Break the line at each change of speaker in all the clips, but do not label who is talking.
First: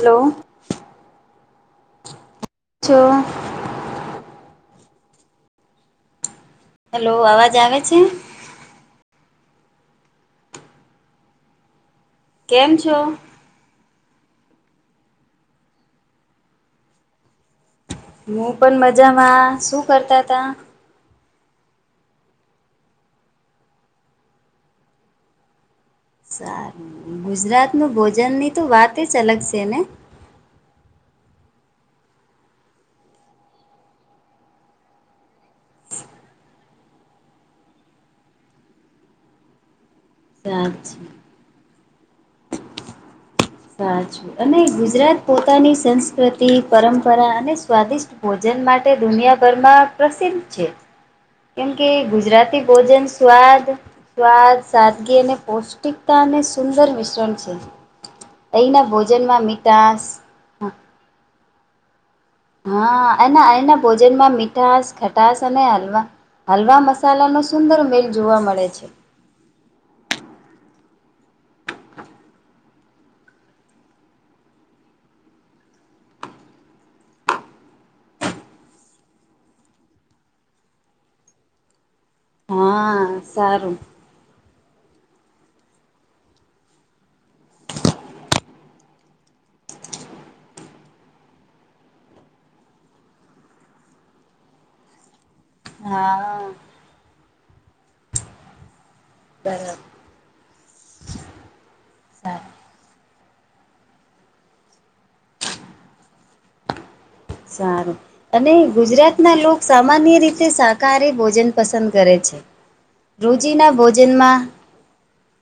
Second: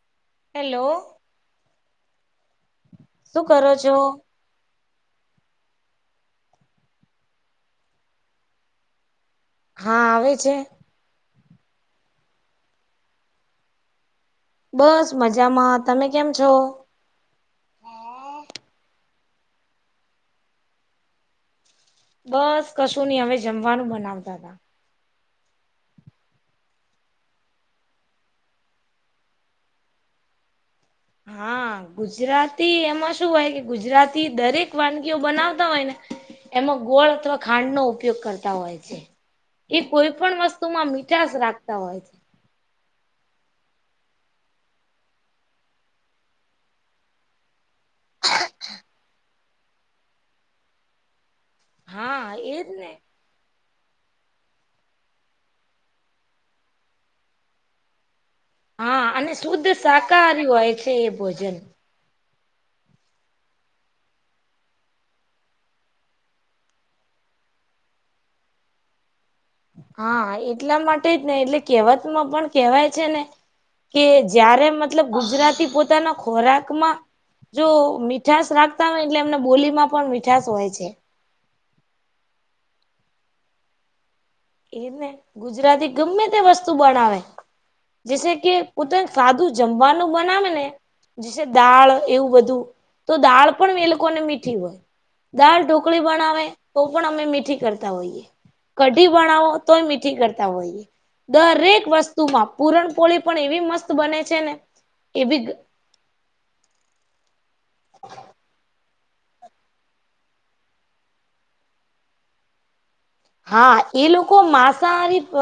Hello
hello
કેમ છો.
શું કરો છો?
હેલો અવાજ આવે છે?
હા આવે છે.
કેમ છો?
બસ મજામાં! તમે કેમ છો?
હું પણ મજામાં! શું કરતા તા?
બસ કશું ની અમે જમવાનું બનાવતા તા
સારું ગુજરાતનું ભોજનની તો વાત જ અલગ છે ને [inaudible]
હા ગુજરાતી એમાં શું હોય કે ગુજરાતી દરેક વાનગીઓ બનાવતા હોય ને એમાં ગોળ અથવા ખાંડનો ઉપયોગ કરતા હોય છે. એ કોઈ પણ વસ્તુમાં
સાચી
મીઠાશ રાખતા હોય છે.
સાચું અને ગુજરાત પોતાની સંસ્કૃતિ પરંપરા અને સ્વાદિષ્ટ ભોજન માટે દુનિયાભરમાં પ્રસિદ્ધ છે. કેમ કે
હા
ગુજરાતી
એજ ને.
ભોજન સ્વાદ, સ્વાદ સાદગી અને પૌષ્ટિકતા અને સુંદર મિશ્રણ છે. અહીંના
હા અને
ભોજનમાં
શુદ્ધ
મીઠાશ
શાકાહારી હોય છે એ ભોજન
હા અને એના ભોજનમાં મીઠાશ ખટાસ અને હલવા હલવા મસાલાનો સુંદર મેલ જોવા મળે છે.
હા એટલા માટે જ ને એટલે કહેવતમાં પણ કેવાય છે ને કે જયારે મતલબ ગુજરાતી પોતાના ખોરાકમાં જો મીઠાસ રાખતા હોય એટલે એમને બોલીમાં પણ મીઠાસ હોય છે.
હા સારું.
એ ને ગુજરાતી ગમે તે વસ્તુ બનાવે જેસે કે પોતે સાદું જમવાનું બનાવે ને પસી દાળ એવું બધું તો દાળ પણ એ લોકોને મીઠી હોય દાળ ઢોકળી બનાવે
હા
તો પણ અમે મીઠી કરતા હોઈએ. કઢી બનાવો તોય
બરાબર
મીઠી કરત તા વોઈએ દરેક વસ્તુમાં
સારું
પૂરણપોળી પણ એવી મસ્ત બને છે ને એવી
સારું અને ગુજરાતનાં લોક સામાન્ય રીતે શાકાહારી ભોજન પસંદ કરે છે. રોજીના
હા એ લોકો
ભોજનમાં
માંસાહારી પ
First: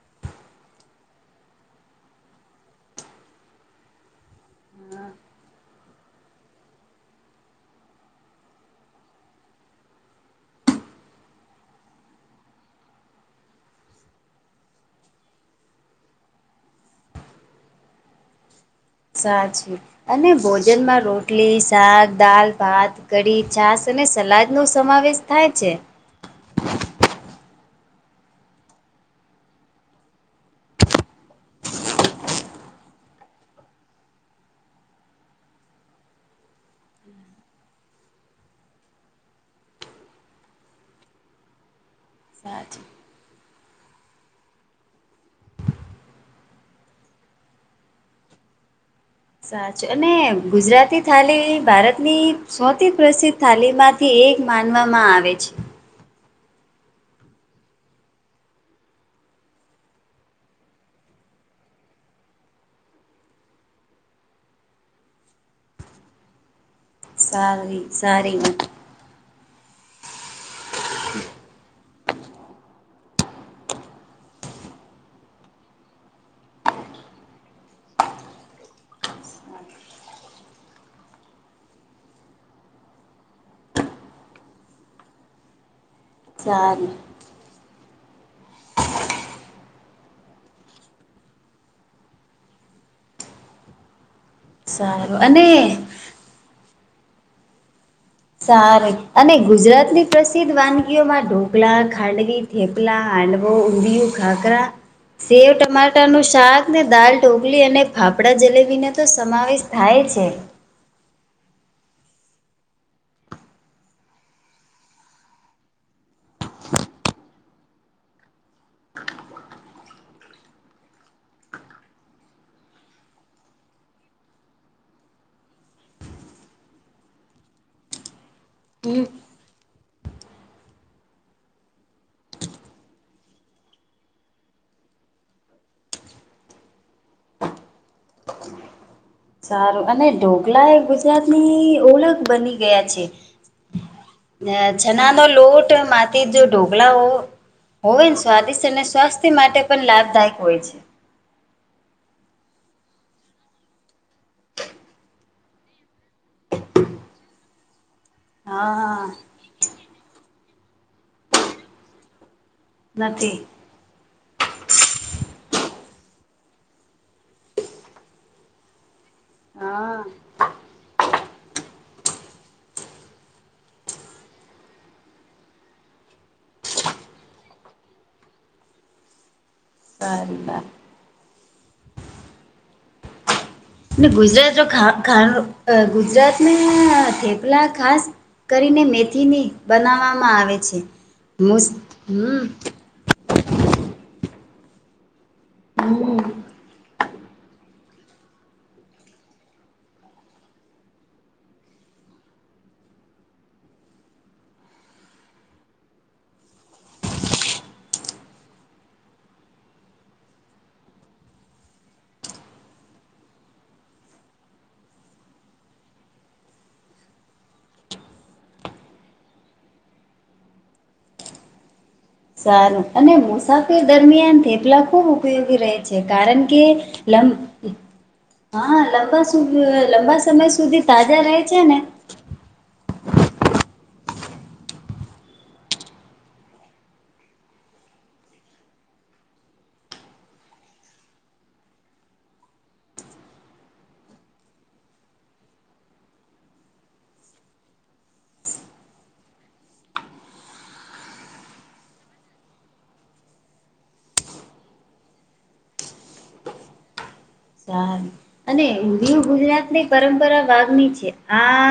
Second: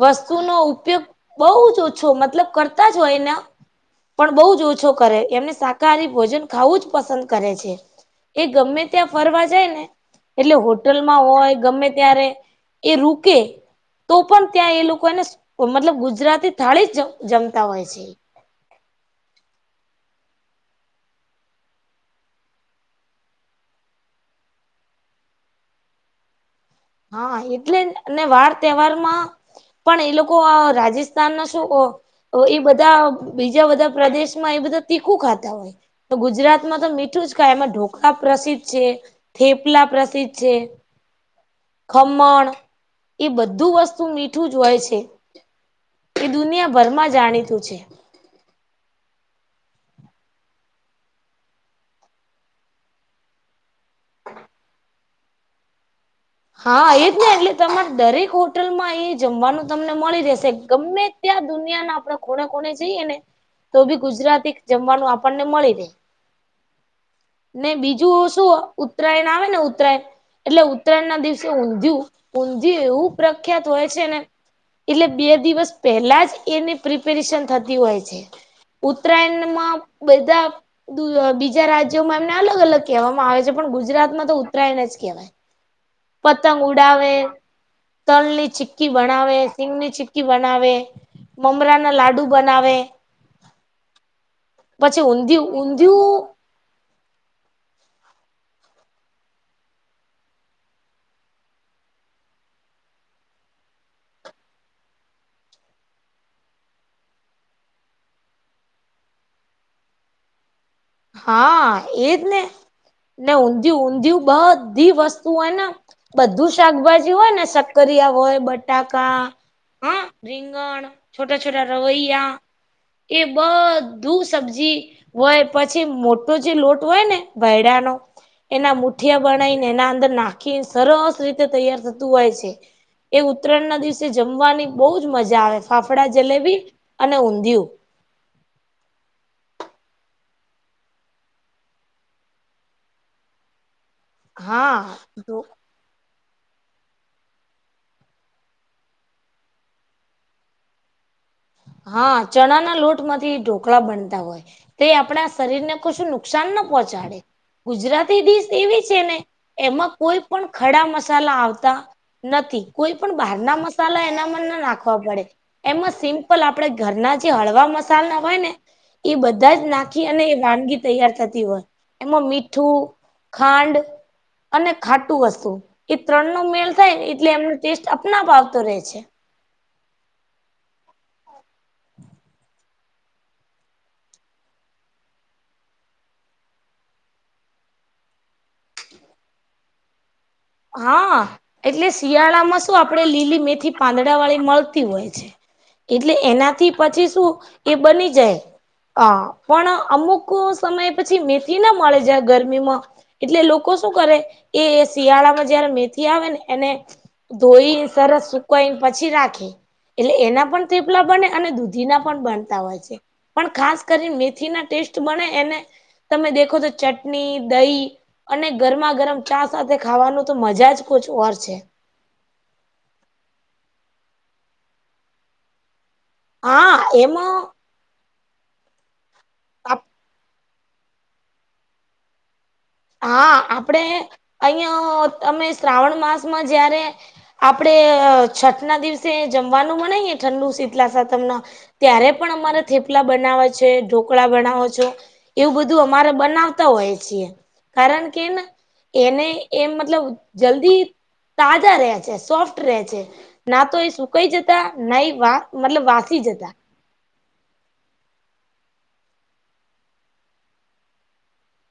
વસ્તુનો ઉપયોગ બહુ જ ઓછો મતલબ કરતા જ હોયને પણ બઉુ જ ઓછો કરે એમને શાકાહારી ભોજન ખાવું જ પસંદ કરે છે. એ ગમે ત્યાં ફરવા જાય ને એટલે હોટલમાં હોય ગમે ત્યારે એ રૂકે તો પણ ત્યાં એ લોકો ને મતલબ ગુજરાતી થાળી જ જમ જમતા હોય છે.
સાચી અને ભોજનમાં રોટલી શાક દાલ ભાત કઢી છાસ અને સલાદનો સમાવેશ થાય છે.
હા એટલે અને વાર તહેવારમાં પણ એ લોકો રાજસ્થાન ના શું હોય એ બધા બીજા બધા પ્રદેશ માં એ બધા તીખું ખાતા હોય. તો ગુજરાતમાં તો મીઠું જ કાય એમાં ઢોકા પ્રસિદ્ધ છે થેપલા પ્રસિદ્ધ છે. ખમણ
સાચું
એ બધું વસ્તુ મીઠું જ હોય છે. એ દુનિયાભરમાં જાણીતું છે.
સાચું અને ગુજરાતી થાલી ભારતની સૌથી પ્રસિદ્ધ થાલીમાંથી એક માનવામાં આવે છે.
હા એ જ ને એટલે તમારે દરેક હોટલમાં એ જમવાનું તમને મળી રહેશે. ત્યાં દુનિયા ના આપણે કોને કોને જઈએ ને તો ભી ગુજરાતી જમવાનું આપણને મળી જાય. ને
સારી
બીજું
સારી
શું
વાત
ઉત્તરાયણ આવે ને ઉત્તરાયણ એટલે ઉતરાયણના ના દિવસે ઊંધિયું ઊંધિયું એવુ પ્રખ્યાત હોય છે. એટલે બે દિવસ પહેલા જ એની પ્રિપેરેશન થતી હોય છે. ઉત્તરાયણમાં બધા [unintelligible] બીજા રાજ્યોમાં એમને અલગ અલગ કહેવામાં આવે છે પણ ગુજરાતમાં તો ઉત્તરાયણ જ કહેવાય. પતંગ
સારી
ઉડાવે તલની ચીકી બનાવે સિંગની ચીકી બનાવે. મમરા ના લાડુ બનાવે, પછી
સારું અને
ઊંધિયું ઊંધિયું
સારુ અને ગુજરાત ની પ્રસિદ્ધ વાનગીઓમાં ઢોકળા, ખાંડવિ, થેપલા, હાંડવો, ઉંધિયું, ખાખરા, સેવ ટમાટાનું શાક ને દાલ ઢોકલી અને ફાફડા જલેબી ને તો સમાવેશ થાય છે.
હા, એજ ને ને ઊંધિયું ઊંધિયું બધી વસ્તુ હોયને, બધું શાકભાજી હોય ને શક્કરિયા હોય બટાકા હા, રીંગણ છોટા છોટા રવૈયા એ બધું સબ્જી હોય. પછી મોટો જે લોટ હોય, ને ભયડા નો એના મુઠિયા બનાવીને એના અંદર નાખીને સરસ રીતે તૈયાર થતું હોય છે. એ ઉત્તરાયણના દિવસે જમવાની બહુ જ મજા આવે ફાફડા જલેબી અને ઊંધિયું.
સારું અને ઢોકલા એ ગુજરાતની ઓળખ બની ગયા છે, અ
હા
ચણાનો
તો
લોટ માથી જો ઢોકલાઓ હોવે ન સ્વાદિષ્ટ અને સ્વાસ્થ્ય માટે પણ લાભદાયક હોય છે,
હા, ચણા ના લોટ માંથી ઢોકળા બનતા હોય, તે આપણા શરીર ને કશું નુકસાન ના પહોંચાડે ગુજરાતી ડીશ એવી છે,
હા
ને એમાં કોઈ પણ ખડા મસાલા આવતા નથી, કોઈ પણ બહાર
નથી
ના મસ સાલા એનામાં ના નાખવા પડે [unintelligible] પણ આપણેે ઘરના જે હળવા મસાલના હોય, ને એ બધા જ નાખી
હા
અને એ વાનગી તૈયાર થતી હોય, એમાં મીઠું ખાંડ અને ખાટું વસ્તુ એ ત્રણનો મેળ થાય ને એટલે એમનો ટેસ્ટ અપનાવ આવતો રહે છે,
[inaudible] ગુજરાતનું ખાવાનું ગુજરાતમાં થેપલા ખાસ કરીને મેથીની બનાવવામાં આવે છે,
હા,
મુસ
એટલે
હમ
શિયાળામાં શું આપણે લીલી મેથી પાંદડા વાળી મળતી હોય છે, એટલે એનાથી પછી શું એ બની જાય. હ પણ અમુક સમય પછી મેથી ના મળે જાય ગરમીમાં એટલે લોકો શું કરે એ શિયાળામાં જયારે મેથી આવે ને એને ધોઈને સરસ સુકાઈને પછી રાખી એટલે એના પણ થેપલા બને અને દૂધી ના પણ બનતા હોય છે, પણ ખાસ કરીને મેથી ના ટેસ્ટ બને એને તમે દેખો તો ચટની, દહી અને ગરમા ગરમ ચા સાથે ખાવાનું, તો મજા જ કુછ ઓર છે,
સારું અને મુસાફરી દરમિયાન થેપલા ખુબ ઉપયોગી રહે છે, કારણ કે
હા
લં
એમાં
હા, લંબા શું લંબા સમય સુધી તાજા રહે છે, ને
હા, આપડે અહિયા તમે શ્રાવણ માસમાં જયારે આપડે અ છઠ ના દિવસે જમવાનું બનાઇ એ ઠંડુ શીતલા સાતમ ના ત્યારે પણ અમારે થેપલા બનાવે છે, ઢોકળા બનાવો છો એવું બધું અમારે બનાવતા હોય છીએ, કારણ કે એને એને એ મતલબ જલ્દી તાજા રે છે સોફ્ટ રે છે, ના તો એ સુકાઈ જતા ના એ વા મતલબ વાસી જતા
સારું અને [unintelligible] ગુજરાતની પરંપરા વાઘ ની છે, આ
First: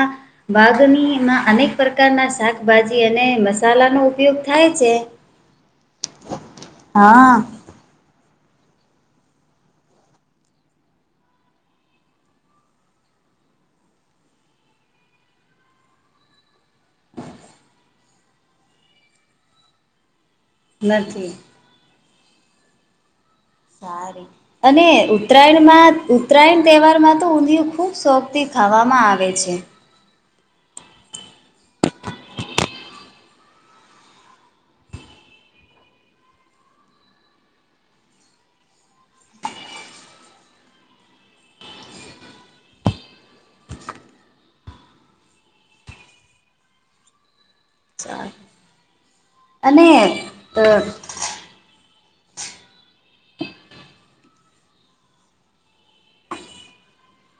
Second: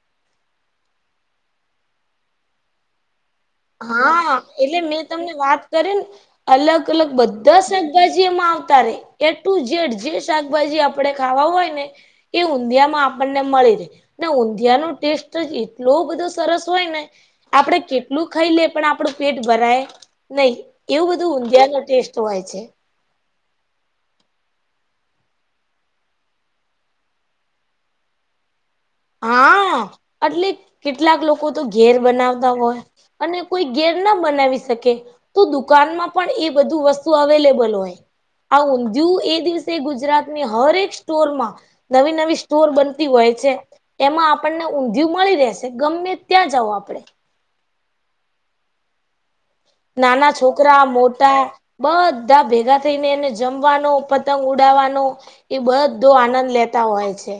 વાઘનીમાં અનેક પ્રકારના શાકભાજી અને મસા
હા, એટલે મેં તમને વાત કરી ને અલગ અલગ
હા.
બધા છે. જી એમાં આવતા રે એ ટુ જેડ જે શાકભાજી આપણે ખાવા હોય ને. એ ઊંધિયા માં આપણને મળી રે. ને ઊંધીયા નો ટેસ્ટ જ એટલો બધો સરસ હોય ને આપડે કે લુ ખઈ લે પણ આપણું પેટ ભરાય? નહી, એવું બધું
નથી
ઊંધિયા નો ટેસ્ટ હોય છે.
સારી અને ઉત્તરાયણમાં ઉત્તરાયણ તહેવારમાં તો ઊંધિયું ખૂબ શોખ તિ ખાવામાં આવે છે.
અટલે કેટલાક લોકો તો ઘેર બનાવતા હોય. અને કોઈ ઘેર ના બનાવી શકે તો દુકાનમાં પણ એ બધું વસ્તુ અવેલેબલ હોય. આ ઊંધીયુ એ દિવસે ગુજરાતની હર એક સ્ટોર માં નવી-નવી સ્ટોર બનતી હોય છે. એમાં આપણને ઊંધિયું મળી રેશે ગમે ત્યાં જાઓ આપડે.
સા
નાના
અ
છોકરા મો ટા બધા ભેગા થઈને હે ને જમવાનો, પતંગ ઉડાવવાનુ ઈ બધો આનંદ લેતા હોય છે.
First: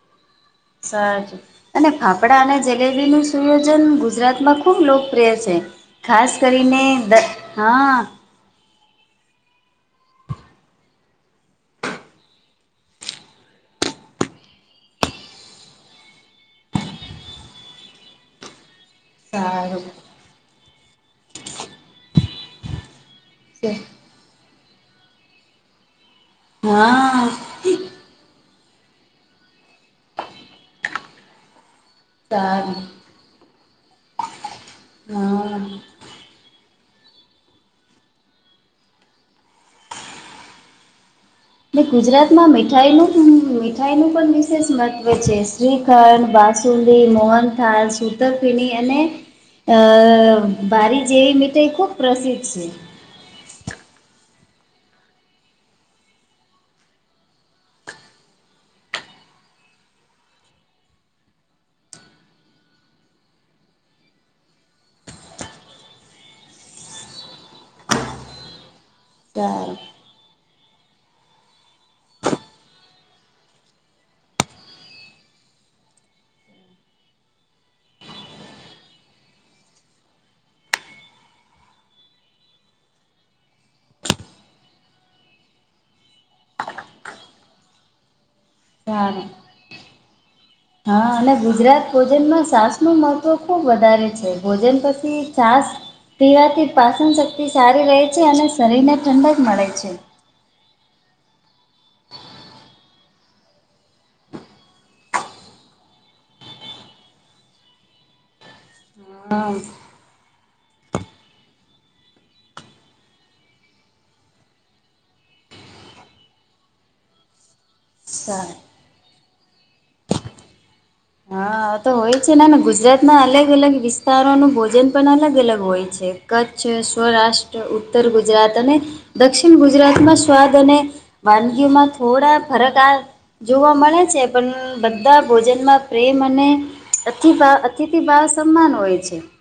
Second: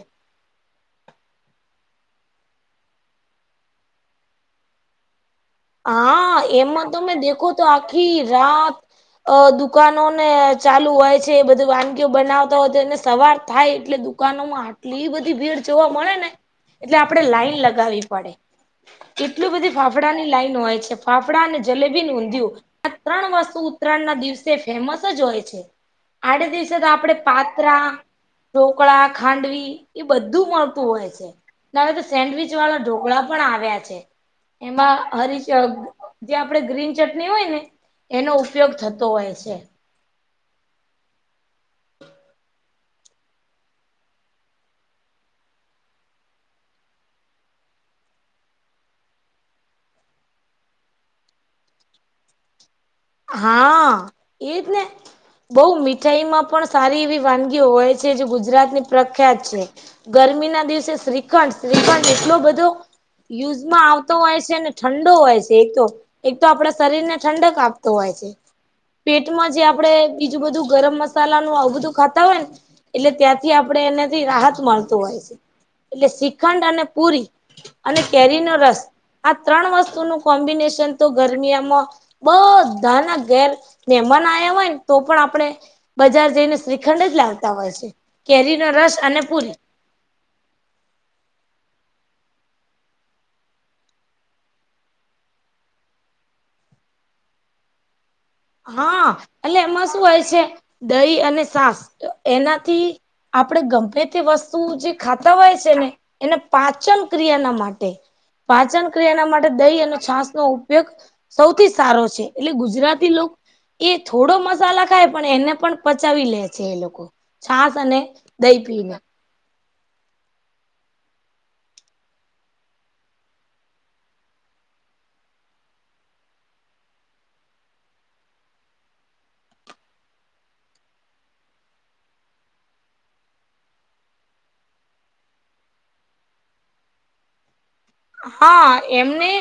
સર અને ફાફડા અને જલેબીનું સુયોજન ગુજરાતમાં ખૂબ લોકપ્રિય છે. ખાસ
હા
કરીને
એમાં
દ
તમે દેખો તો
હા
આખી રાત. અ દુકાનો ને ચાલુ હોય છે, બધી વાનગી બનાવતા હોય તો એને સવાર થાય એટલે દુકાનોમાં આટલી બધી ભીડ જોવા મળે ને એટલે આપણેે લાઈન લગાવી પડે. કેટલું બધી
સારું
ફાફડાની લાઈન હોય છે ફાફડા ને જલેબી ને ઊંધિયું... આ ત્રણ વસ્તુ ઉત્તરાયણ ના દિવસે ફેમસ જ હોય છે, આડે દિવસે તો આપણે
હા.
પા ત્રા, ઢોકળા, ખાંડવી એ બધું મળતું હોય છે. [unintelligible] સેન્ડવીચ વાળા
સારું
ઢોકળા પણ આવ્યા છે, એમાં હરી કે
હા
અ કે આપડે ગ્રીન ચટની હોય, ને એનો ઉપયોગ થતો હોય છે.
એટલે ગુજરાતમાં મીઠાઈનું મીઠાઈનું પણ વિશેષ મહત્વ છે. શ્રી ધન, બાસુંદી, મોહન થાલ, સુતરફેણી અને અ બારી જેવી મિઠાઈ ખુબ પ્રસિદ્ધ છે.
હા... એ જ ને. બઉ મીઠાઈ માં પણ સારી એવી વાનગીઓ હોય છે. જે ગુજરાત ની પ્રખ્યાત છે. ગરમી ના દિવસે શ્રીખંડ-શ્રીખંડ એટલો બધો યુઝમાં આવતો હોય છેને ઠંડો હોય છે એક તો, એક તો આપણા શરીરને ઠંડક આપ તો હોય છે. પેટમાં જે
સારું
આપણેે બીજું બધું ગરમ મસાલાનું આવ બધું ખાતા હોય ને. એટલે ત્યાંથી આપણે એનેથી રાહત મળતું હોય છે. એટલે શ્રીખંડ અને પુરી અને કેરીનો રસ. આ ત્રણ વસ્તુનું કોમ્બિનેશન તો ગરમિયામાં બ બધાના ઘેર મહેમાન આયા હોયને તો પણ આપડણે બજાર જઈને શ્રીખંડ જ લાવતા હોય છે, કેરીનો રસ અને
સારું
પુરી.
હા અને ગુજરાત ભોજનમાં સાસનું મહત્ત્વ ખુબ વધારે છે ભોજન પછી છાસ પીવાથી પાસનશક્તિ સારી રહે છે અને શરીરને
હા
ઠંડક
એટલે
મળે
એમાં
છે
શું હોય છે દહી અને સાસ તો એનાથી આપણેે ગમે તે વસ્તુ જે ખાતા હોય છે ને એને પાચનક્રિયા ના માટે પાચન ક્રિયાના
હા
માટે દહી અને છાસ નો ઉપયોગ સૌથી સારો છે એટલે ગુજરાતી એ થોડો મસાલા ખાય પણ એને પણ પચાવી લે છે એ લોકો છાસ અને
સારું
દહી પીને.
હા તો હોય છે ના ના ગુજરાતના અલગ અલગ વિસ્તારોનું ભોજન પણ અલગ અલગ હોય છે. કચ્છ, સૌરાષ્ટ્ર, ઉત્તર ગુજરાત અને દક્ષિણ ગુજરાતમાં સ્વાદ અને વાનગીઓમાં થોડા ફરક આ જોવા મળે છે, પણ બધા ભોજનમાં પ્રેમ અને અતિભા અતિ અતિથિ ભાવ સમાન
હા
હોય છે.
એમને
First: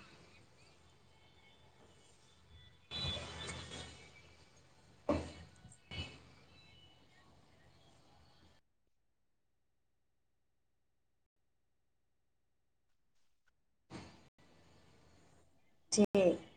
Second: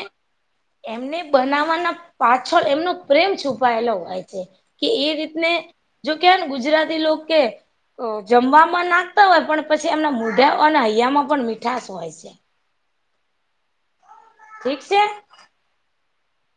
એમને બનાવવાના પાછળ એમનો પ્રેમ છુપાયેલો હોય છે. કે એ રીતને જો કેય ને ગુજરાતી લોક કે જમવામાં નાખતા હોય પણ પછી એમના મુઢા અને હૈયામાં પણ મીઠાસ હોય છે. ઠીક છે.
[unintelligible]